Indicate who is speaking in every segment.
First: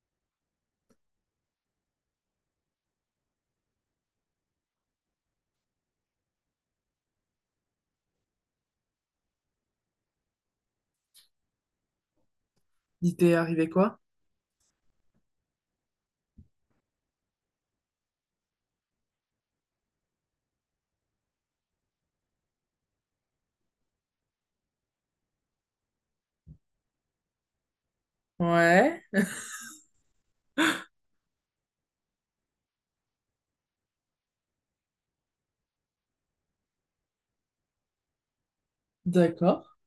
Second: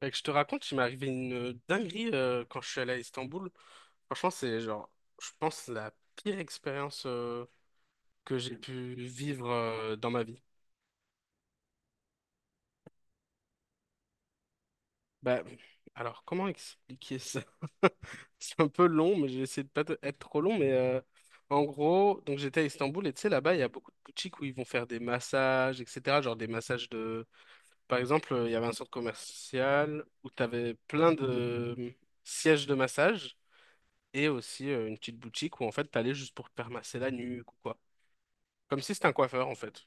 Speaker 1: Fait que je te raconte, il m'est arrivé une dinguerie quand je suis allé à Istanbul. Franchement, c'est genre, je pense, la pire expérience que j'ai pu vivre dans ma vie.
Speaker 2: Il t'est arrivé quoi?
Speaker 1: Bah, alors, comment expliquer ça? C'est un peu long, mais j'ai essayé de pas être trop long. Mais en gros, donc j'étais à Istanbul et tu sais, là-bas, il y a beaucoup de boutiques où ils vont faire des massages, etc. Genre des massages de. Par exemple, il y avait un centre
Speaker 2: Ouais,
Speaker 1: commercial où tu avais plein de sièges de massage. Et aussi une petite boutique où en fait t'allais juste pour te faire masser la nuque ou quoi. Comme si c'était un coiffeur en
Speaker 2: d'accord.
Speaker 1: fait.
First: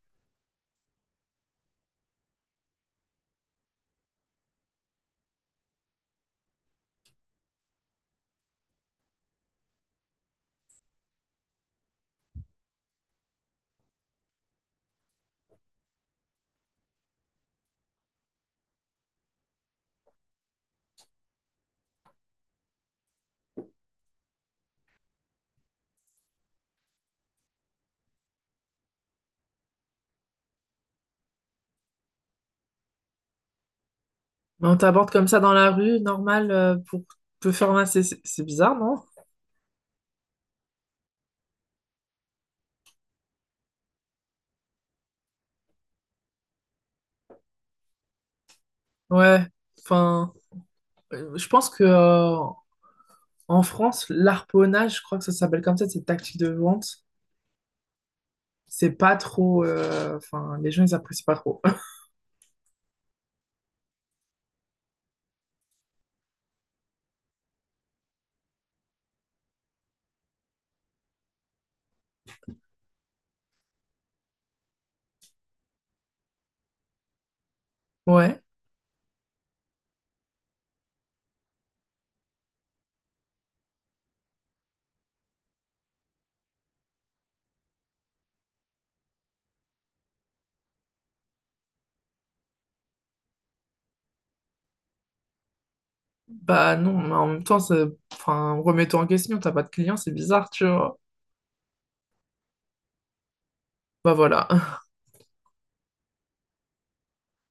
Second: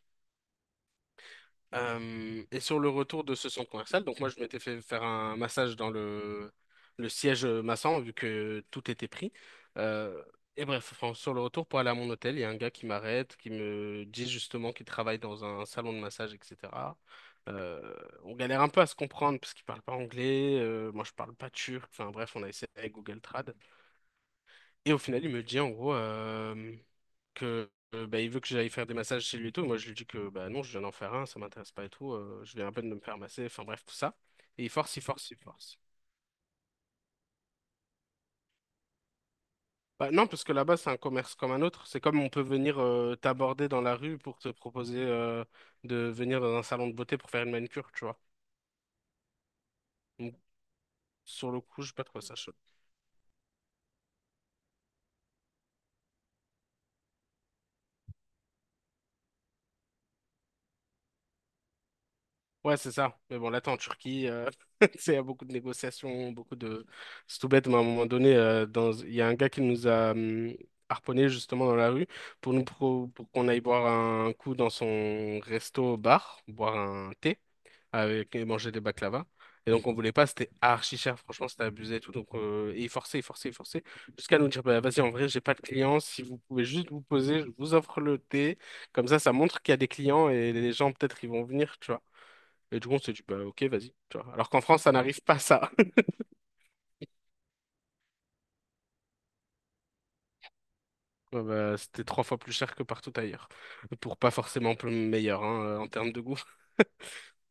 Speaker 1: Et sur le retour de ce centre commercial, donc moi je m'étais fait faire un massage dans le siège massant vu que tout était pris. Euh, et bref, enfin, sur le retour pour aller à mon hôtel, il y a un gars qui m'arrête, qui me dit justement qu'il travaille dans un salon de massage, etc. Euh, on galère un peu à se comprendre parce qu'il parle pas anglais, moi je parle pas turc, enfin bref, on a essayé avec Google Trad. Et au final, il me dit en gros que bah, il veut que j'aille faire des massages chez lui et tout. Moi, je lui dis que bah non, je viens d'en faire un, ça m'intéresse pas et tout. Je viens à peine de me faire masser, enfin bref, tout ça. Et
Speaker 2: Mais
Speaker 1: il
Speaker 2: on
Speaker 1: force, il
Speaker 2: t'aborde comme
Speaker 1: force, il
Speaker 2: ça dans la
Speaker 1: force.
Speaker 2: rue, normal, pour te faire masser. C'est bizarre, non?
Speaker 1: Bah non, parce que là-bas, c'est un commerce comme un autre. C'est comme on peut venir t'aborder dans la rue pour te proposer de venir dans un salon de beauté pour faire une manicure, tu vois.
Speaker 2: Ouais. Enfin,
Speaker 1: Donc,
Speaker 2: je
Speaker 1: sur le
Speaker 2: pense
Speaker 1: coup,
Speaker 2: que
Speaker 1: je sais pas trop ça.
Speaker 2: en France, l'harponnage, je crois que ça s'appelle comme ça, cette tactique de vente, c'est pas trop. Enfin, les gens, ils apprécient pas trop.
Speaker 1: Ouais, c'est ça. Mais bon, là, t'es en Turquie, il y a beaucoup de négociations, beaucoup de... C'est tout bête, mais à un moment donné, il y a un gars qui nous a harponné justement dans la rue pour nous pour qu'on aille boire un coup dans son resto-bar, boire un thé
Speaker 2: Ouais.
Speaker 1: et manger des baklava. Et donc, on voulait pas, c'était archi cher, franchement, c'était abusé et tout. Donc, et il forçait, il forçait, il forçait, jusqu'à nous dire, bah, vas-y, en vrai, j'ai pas de clients, si vous pouvez juste vous poser, je vous offre le thé. Comme ça montre qu'il y a des clients et les gens, peut-être, ils vont venir, tu vois. Et du coup, on s'est dit, bah, ok, vas-y, tu vois. Alors qu'en France, ça n'arrive pas ça.
Speaker 2: Bah non, mais en même temps, ça- enfin, remets-toi en question, t'as pas de clients, c'est bizarre, tu vois.
Speaker 1: Ouais, bah, c'était trois fois plus cher que partout ailleurs.
Speaker 2: Bah
Speaker 1: Pour pas
Speaker 2: voilà.
Speaker 1: forcément plus meilleur hein, en termes de goût.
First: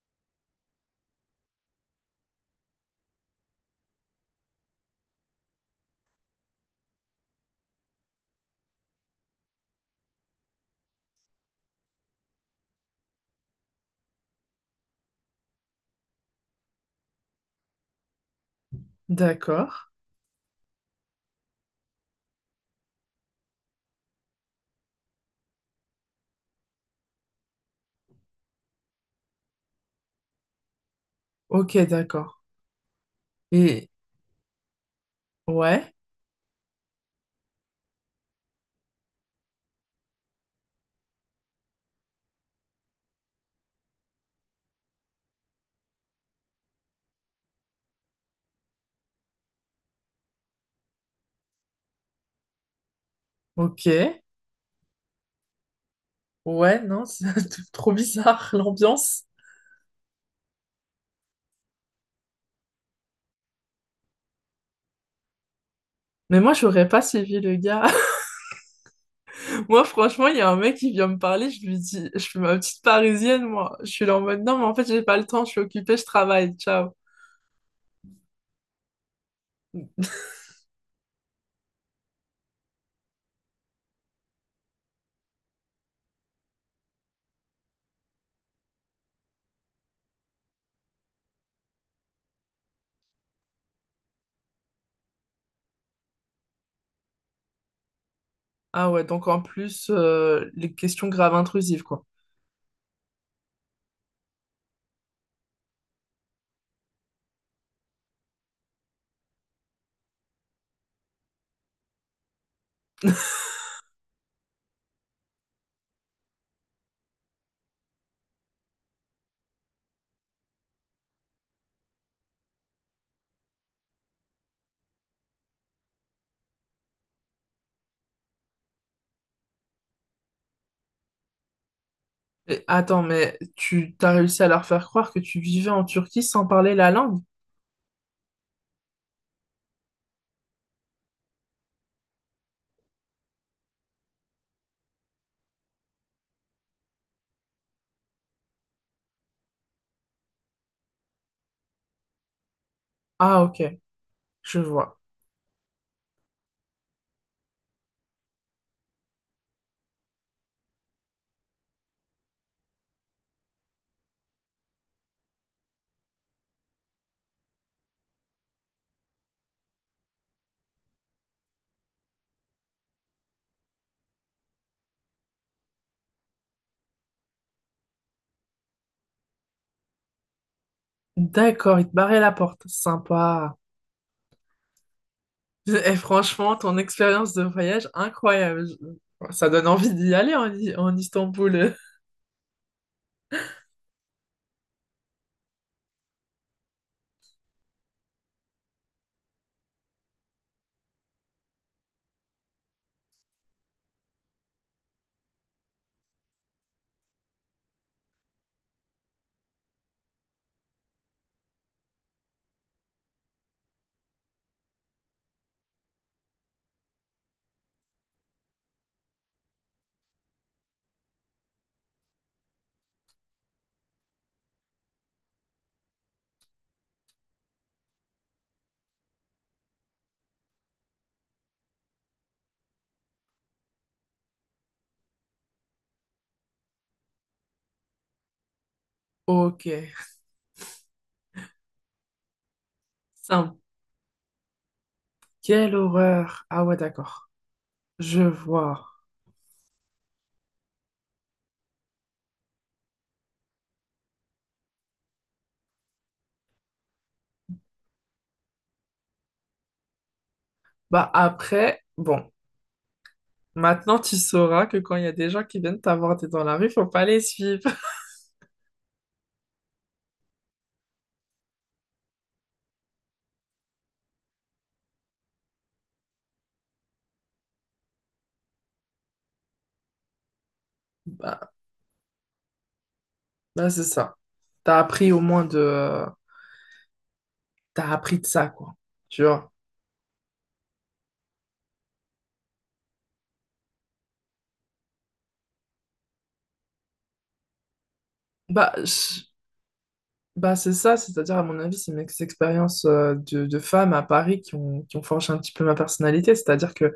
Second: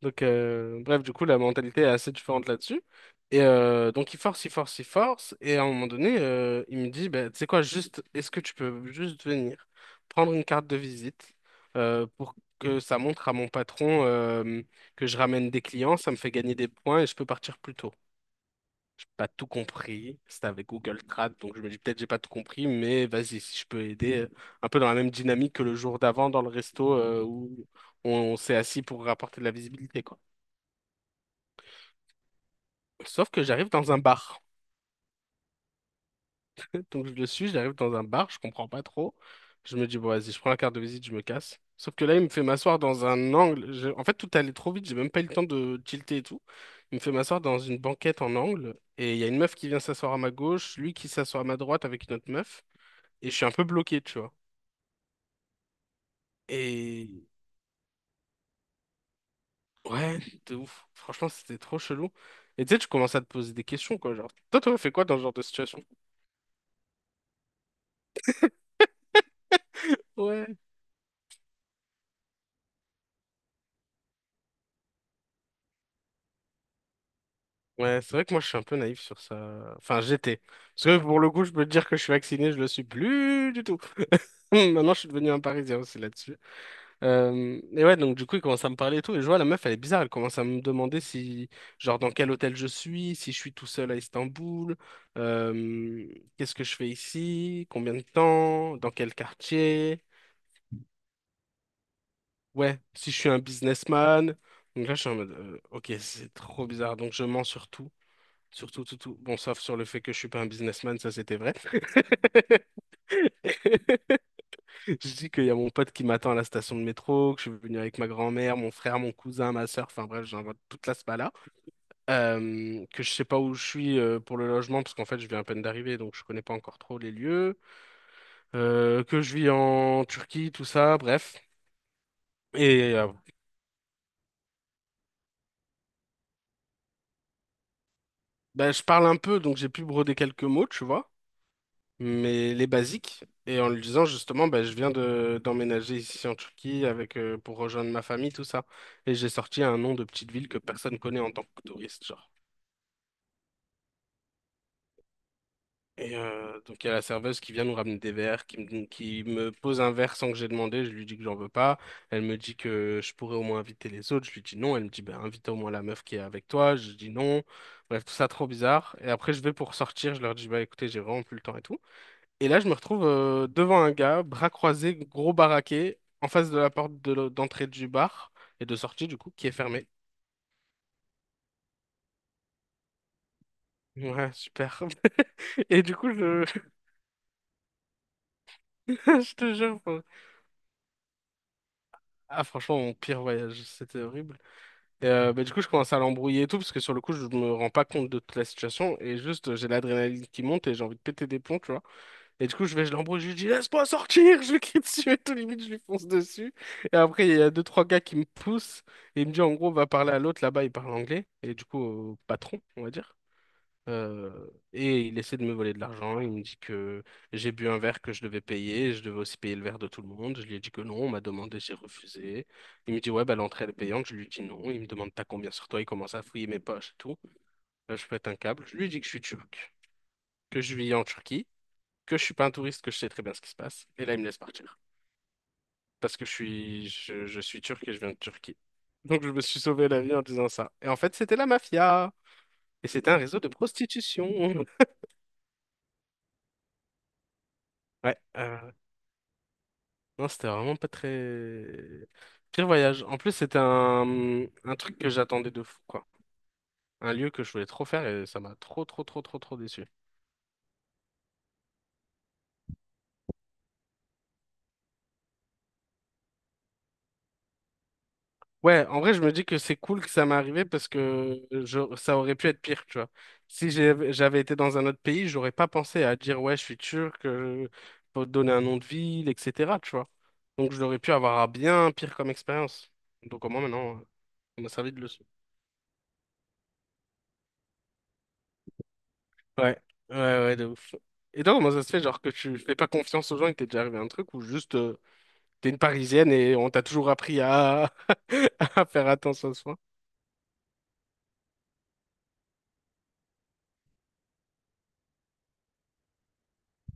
Speaker 1: Donc, bref, du coup, la mentalité est assez différente là-dessus. Et donc, il force, il force, il force. Et à un moment donné, il me dit, bah, tu sais quoi, juste, est-ce que tu peux juste venir prendre une carte de visite pour que ça montre à mon patron que je ramène des clients, ça me fait gagner des points et je peux partir plus tôt. Pas tout
Speaker 2: D'accord.
Speaker 1: compris. C'était avec Google Trad, donc je me dis peut-être j'ai pas tout compris, mais vas-y, si je peux aider, un peu dans la même dynamique que le jour d'avant dans le resto où on s'est assis pour rapporter de la visibilité, quoi.
Speaker 2: Ok, d'accord.
Speaker 1: Sauf que j'arrive
Speaker 2: Et
Speaker 1: dans un bar.
Speaker 2: ouais,
Speaker 1: Donc je le suis, j'arrive dans un bar, je comprends pas trop. Je me dis, bon, vas-y, je prends la carte de visite, je me casse. Sauf que là, il me fait m'asseoir dans un angle. En fait, tout allait trop vite, j'ai même pas eu le temps de tilter et tout. Il me fait m'asseoir dans une banquette en angle. Et il y a une meuf qui vient s'asseoir à ma gauche, lui qui s'assoit à ma droite avec une autre meuf. Et je suis un peu
Speaker 2: ok.
Speaker 1: bloqué, tu vois.
Speaker 2: Ouais, non,
Speaker 1: Et
Speaker 2: c'est trop bizarre l'ambiance.
Speaker 1: ouais, de ouf. Franchement, c'était trop chelou. Et tu sais, tu commences à te poser des questions, quoi. Genre, toi, t'aurais fait quoi dans ce genre de situation?
Speaker 2: Mais moi, j'aurais pas suivi le gars. Moi, franchement, il y
Speaker 1: Ouais.
Speaker 2: a un mec qui vient me parler, je lui dis, je suis ma petite parisienne, moi. Je suis là en mode, non, mais en fait, j'ai pas le temps, je suis occupée, je travaille, ciao.
Speaker 1: Ouais, c'est vrai que moi, je suis un peu naïf sur ça. Enfin, j'étais. Parce que pour le coup, je peux te dire que je suis vacciné, je le suis plus du tout. Maintenant, je suis devenu un Parisien aussi là-dessus. Et ouais, donc du coup, il commence à me parler et tout. Et je vois, la meuf, elle est bizarre. Elle commence à me demander si, genre, dans quel hôtel je suis, si je suis tout seul à Istanbul, euh, qu'est-ce que je fais ici, combien de temps,
Speaker 2: Ah
Speaker 1: dans
Speaker 2: ouais,
Speaker 1: quel
Speaker 2: donc en plus,
Speaker 1: quartier,
Speaker 2: les questions graves intrusives, quoi.
Speaker 1: ouais, si je suis un businessman. Donc là, je suis en mode, ok, c'est trop bizarre. Donc je mens sur tout, tout, tout. Bon, sauf sur le fait que je suis pas un businessman, ça c'était vrai. Je dis qu'il y a mon pote qui m'attend à la station de métro, que je suis venu avec ma grand-mère, mon frère, mon cousin, ma sœur, enfin bref, j'invente toute la spala. Que je sais pas où je suis pour le logement, parce qu'en fait, je viens à peine d'arriver, donc je connais pas encore trop les lieux. Que je vis en Turquie, tout ça, bref.
Speaker 2: Et
Speaker 1: Et
Speaker 2: attends, mais tu t'as réussi à leur faire croire que tu vivais en Turquie sans parler la langue?
Speaker 1: ben, je parle un peu, donc j'ai pu broder quelques mots, tu vois, mais les basiques. Et en lui disant justement, ben, je viens de d'emménager ici en Turquie avec pour rejoindre ma famille, tout ça. Et j'ai sorti un nom de petite ville que personne connaît en tant que touriste, genre.
Speaker 2: Ah, ok, je vois.
Speaker 1: Et donc il y a la serveuse qui vient nous ramener des verres, qui me pose un verre sans que j'ai demandé, je lui dis que j'en veux pas, elle me dit que je pourrais au moins inviter les autres, je lui dis non, elle me dit ben invite au moins la meuf qui est avec toi, je dis non, bref tout ça trop bizarre, et après je vais pour sortir, je leur dis bah écoutez j'ai vraiment plus le temps et tout, et là je me retrouve devant un gars, bras croisés, gros baraqué, en face de la porte de d'entrée du bar, et de sortie du coup, qui est fermée.
Speaker 2: D'accord, il te barrait la porte. Sympa.
Speaker 1: Ouais, super. Et
Speaker 2: Et
Speaker 1: du coup,
Speaker 2: franchement, ton expérience de voyage, incroyable. Je-
Speaker 1: je
Speaker 2: Ça
Speaker 1: te
Speaker 2: donne
Speaker 1: jure,
Speaker 2: envie
Speaker 1: enfin,
Speaker 2: d'y aller en, I- en Istanbul.
Speaker 1: ah franchement, mon pire voyage, c'était horrible. Et, bah, du coup, je commence à l'embrouiller et tout, parce que sur le coup, je me rends pas compte de toute la situation, et juste, j'ai l'adrénaline qui monte, et j'ai envie de péter des plombs, tu vois. Et du coup, je vais, je l'embrouille, je lui dis, laisse-moi sortir, je lui crie dessus, et tout, limite, je lui fonce dessus. Et après, il y a deux, trois gars qui me poussent, et il me dit, en gros, va parler à l'autre, là-bas, il parle anglais, et du coup, au patron, on va dire. Et il essaie de me voler de l'argent. Il me dit que j'ai bu un verre que je devais payer. Je devais aussi payer le verre de tout le monde. Je lui ai dit que non. On m'a demandé, j'ai refusé. Il me dit, ouais, bah, l'entrée elle est payante. Je lui dis non. Il me demande, t'as combien sur toi? Il commence à fouiller mes poches et tout. Je pète un câble. Je lui dis que je suis turc, que je vis en Turquie, que je suis pas un touriste, que je sais très bien ce qui se passe. Et là, il me laisse partir. Parce que je suis turc et je viens de Turquie. Donc, je me suis
Speaker 2: Ok.
Speaker 1: sauvé la vie en disant ça. Et en fait, c'était la mafia. Et c'était un réseau de
Speaker 2: Simple.
Speaker 1: prostitution.
Speaker 2: Quelle horreur. Ah ouais, d'accord.
Speaker 1: Ouais.
Speaker 2: Je vois.
Speaker 1: Non, c'était vraiment pas très... Pire voyage. En plus, c'était un truc que j'attendais de fou, quoi. Un lieu que je voulais trop faire et ça m'a trop, trop, trop, trop, trop déçu.
Speaker 2: Bah après, bon. Maintenant, tu sauras que quand il y a des gens qui viennent t'aborder dans la rue, faut pas les suivre.
Speaker 1: Ouais, en vrai, je me dis que c'est cool que ça m'est arrivé parce que ça aurait pu être pire, tu vois. Si j'avais été dans un autre pays, j'aurais pas pensé à dire, ouais, je suis turc, faut te donner un nom de ville, etc., tu vois. Donc, j'aurais pu avoir un
Speaker 2: Bah,
Speaker 1: bien pire comme expérience. Donc, au moins,
Speaker 2: bah c'est
Speaker 1: maintenant,
Speaker 2: ça.
Speaker 1: ça m'a
Speaker 2: T'as
Speaker 1: servi de
Speaker 2: appris au
Speaker 1: leçon.
Speaker 2: moins de... T'as appris de ça, quoi. Tu vois.
Speaker 1: Ouais, ouais, ouais, de ouf. Et donc, comment ça se fait, genre, que tu fais pas confiance aux gens et que t'es déjà arrivé à un truc ou juste t'es une Parisienne et on t'a toujours appris
Speaker 2: Bah,
Speaker 1: à faire
Speaker 2: je-
Speaker 1: attention à soi?
Speaker 2: bah, c'est ça. C'est-à-dire, à mon avis, c'est mes expériences de femmes à Paris qui ont forgé un petit peu ma personnalité. C'est-à-dire que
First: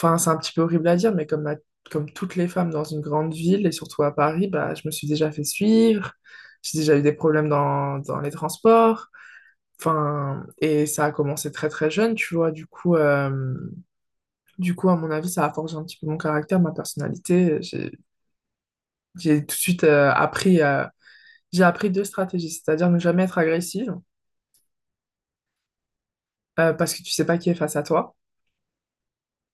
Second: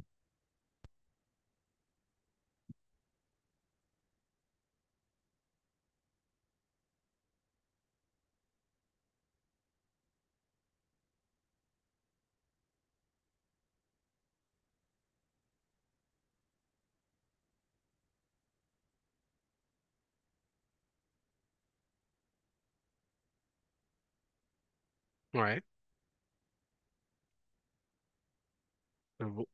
Speaker 2: enfin, c'est un petit peu horrible à dire, mais comme, la- comme toutes les femmes dans une grande ville, et surtout à Paris, bah, je me suis déjà fait suivre, j'ai déjà eu des problèmes dans, dans les transports. Enfin, et ça a commencé très très jeune, tu vois. Du coup, à mon avis, ça a forgé un petit peu mon caractère, ma personnalité. J'ai tout de suite appris, j'ai appris deux stratégies, c'est-à-dire ne jamais être agressive,
Speaker 1: Ouais,
Speaker 2: parce que tu sais pas qui est face à toi,
Speaker 1: j'avoue.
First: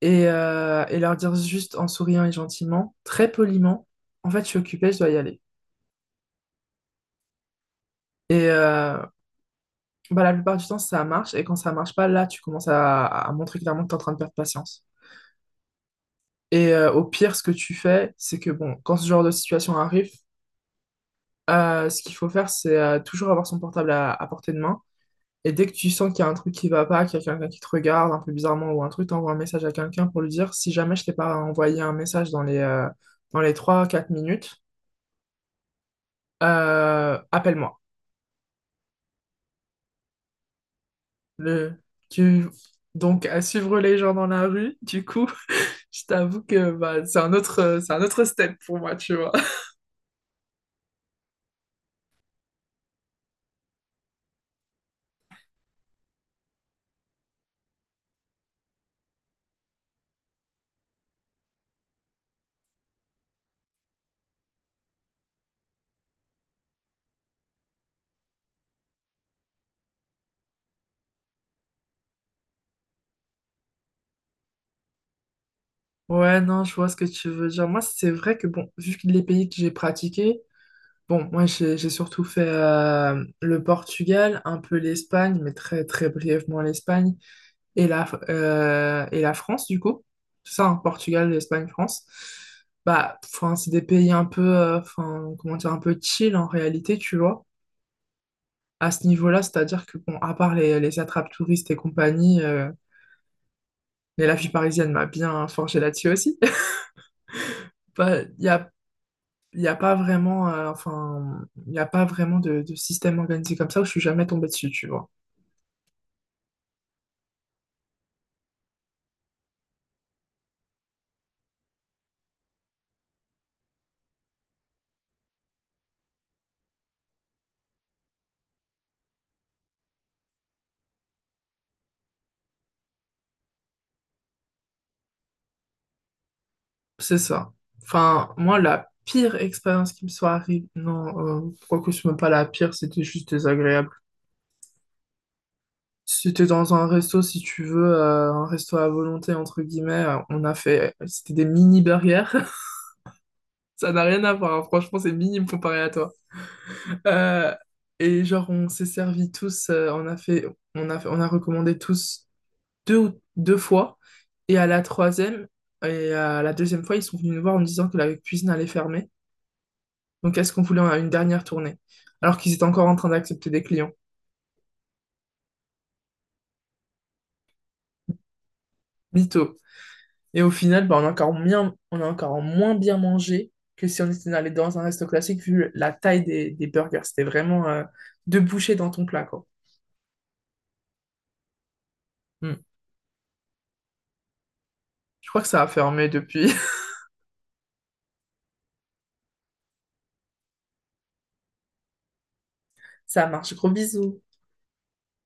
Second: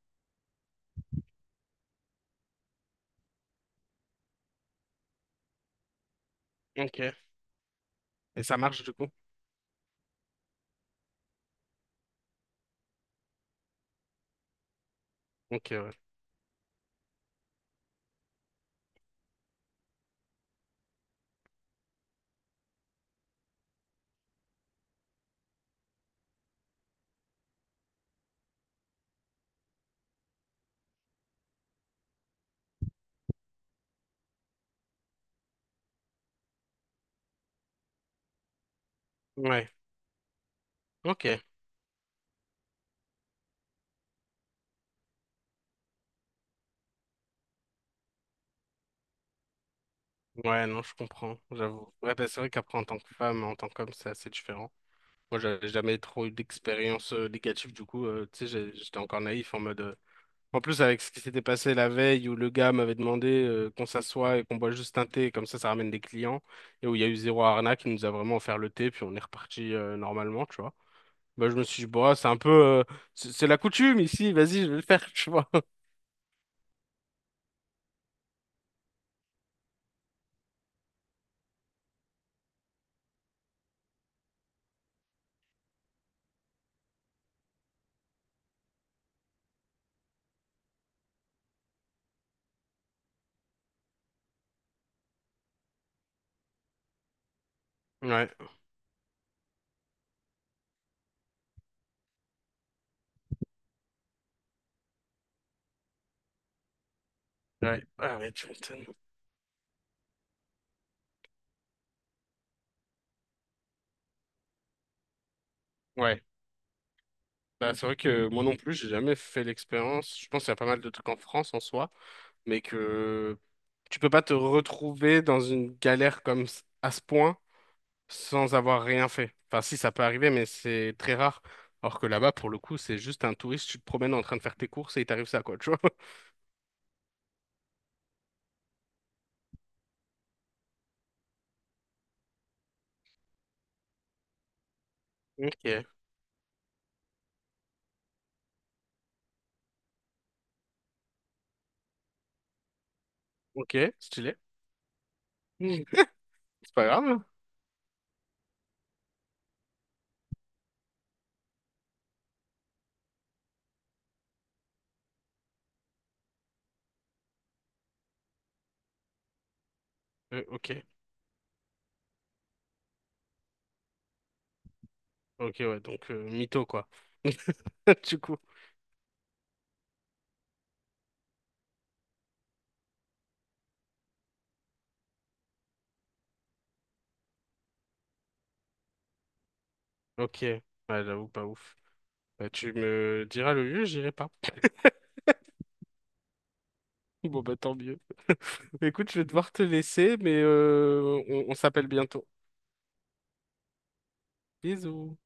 Speaker 2: et leur dire juste en souriant et gentiment, très poliment, en fait, je suis occupée, je dois y aller.
Speaker 1: Ok. Et
Speaker 2: Et
Speaker 1: ça marche du coup?
Speaker 2: bah, la plupart du temps, ça marche. Et quand ça marche pas, là, tu commences à montrer clairement que tu es en train de perdre patience.
Speaker 1: Ok, ouais.
Speaker 2: Et au pire, ce que tu fais, c'est que bon, quand ce genre de situation arrive, ce qu'il faut faire, c'est toujours avoir son portable à portée de main. Et dès que tu sens qu'il y a un truc qui va pas, qu'il y a quelqu'un qui te regarde un peu bizarrement ou un truc, t'envoies un message à quelqu'un pour lui dire si jamais je t'ai pas envoyé un message dans les trois quatre minutes, appelle-moi.
Speaker 1: Ouais, ok.
Speaker 2: Le... Tu... Donc, à suivre les gens dans la rue, du coup. Je t'avoue que bah, c'est un autre step pour moi, tu vois.
Speaker 1: Ouais, non, je comprends, j'avoue. Ouais, bah, c'est vrai qu'après, en tant que femme, en tant qu'homme, c'est assez différent. Moi, j'avais jamais trop eu d'expérience négative, du coup, tu sais, j'étais encore naïf en mode. En plus, avec ce qui s'était passé la veille où le gars m'avait demandé qu'on s'assoie et qu'on boit juste un thé, comme ça ramène des clients, et où il y a eu zéro arnaque, il nous a vraiment offert le thé, puis on est reparti normalement, tu vois. Bah, je me suis dit, bah, c'est un peu. C'est la coutume ici, vas-y, je vais le faire, tu vois.
Speaker 2: Ouais, non, je vois ce que tu veux dire. Moi, c'est vrai que, bon, vu que les pays que j'ai pratiqués, bon, moi, j'ai surtout fait le Portugal, un peu l'Espagne, mais très, très brièvement l'Espagne, et la France, du coup. C'est ça, hein, Portugal, Espagne, France. Bah, enfin, c'est des pays un peu, enfin, comment dire, un peu chill en réalité, tu vois.
Speaker 1: Ouais,
Speaker 2: À ce niveau-là, c'est-à-dire que, bon, à part les attrapes touristes et compagnie, mais la vie parisienne m'a bien forgé là-dessus aussi.
Speaker 1: ouais, ah
Speaker 2: Pas-
Speaker 1: ouais, tu m'étonnes.
Speaker 2: Il y a pas vraiment, enfin, il n'y a pas vraiment de système organisé comme ça où je suis jamais tombée dessus, tu vois.
Speaker 1: Ouais, bah, c'est vrai que moi non plus, j'ai jamais fait l'expérience. Je pense qu'il y a pas mal de trucs en France en soi, mais que tu peux pas te retrouver dans une galère comme à ce point sans avoir rien fait. Enfin, si, ça peut arriver, mais c'est très rare. Alors que là-bas, pour le coup, c'est juste un touriste, tu te promènes en train de faire tes courses et il t'arrive ça, quoi, tu vois.
Speaker 2: C'est ça. Enfin, moi, la pire expérience qui me soit arrivée, non, quoique ce n'est pas la pire, c'était juste désagréable.
Speaker 1: Ok,
Speaker 2: Si t'es dans un resto, si tu veux, un resto à volonté, entre guillemets, on a fait, c'était des mini burgers. Ça
Speaker 1: ok,
Speaker 2: n'a rien à
Speaker 1: stylé.
Speaker 2: voir, hein. Franchement, c'est minime comparé
Speaker 1: Mm.
Speaker 2: à toi.
Speaker 1: C'est pas grave, hein.
Speaker 2: Euh, et genre, on s'est servi tous, on a fait, on a recommandé tous deux, ou- deux fois. Et à la troisième, et à la deuxième fois, ils sont venus nous voir en nous disant que la cuisine allait fermer. Donc, est-ce qu'on voulait
Speaker 1: Ok,
Speaker 2: une dernière tournée? Alors qu'ils étaient encore en train d'accepter des clients.
Speaker 1: ok, ouais, donc mytho, quoi. Du coup,
Speaker 2: Mytho. Et au final, bah, on a encore moins bien mangé que si on était allé dans un resto classique, vu la taille des burgers. C'était vraiment deux bouchées dans ton plat, quoi.
Speaker 1: ok. Ouais, j'avoue, pas ouf. Bah,
Speaker 2: Hmm.
Speaker 1: tu me diras le lieu, j'irai pas.
Speaker 2: Je crois que ça a fermé depuis.
Speaker 1: Bon, bah, tant mieux. Écoute, je vais devoir te laisser, mais on s'appelle bientôt.
Speaker 2: Ça marche. Gros bisous.
Speaker 1: Bisous.